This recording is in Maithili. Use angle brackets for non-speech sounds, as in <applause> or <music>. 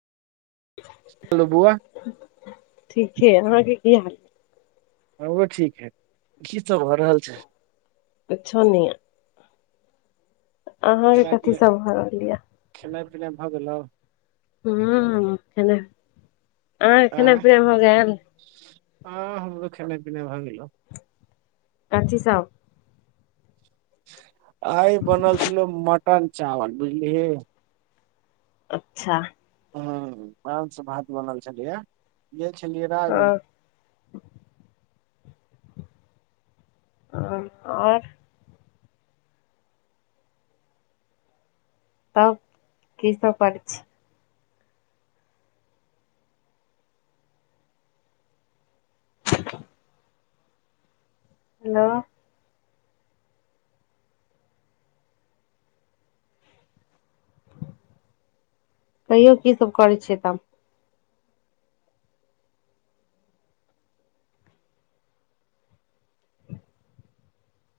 हेलो बौआ। ठीक छै, अहाँके की हाल? हमरो ठीक हय, की सब भ रहल छै? कुछों नै य अहाँके कथी सब भ रहल यै? खेनाइ-पिनाइ भऽ गेलौ? हूॅं खनाइ, अहाॅं के खनाइ-पिनाइ भ गेल। आ हमरो खेइना-पिनाय भ गेलो। कथी सब? आइ बनल छलो मटन-चावल बुझलिह। अच्छा। हाॅं माॅंस भात बनल छले यै, गेल छलियै राजनगर। हँ हाॅं और तब की सब पर छी। <inaudible> हेलो। तैयो की सभ करै छिये, तब।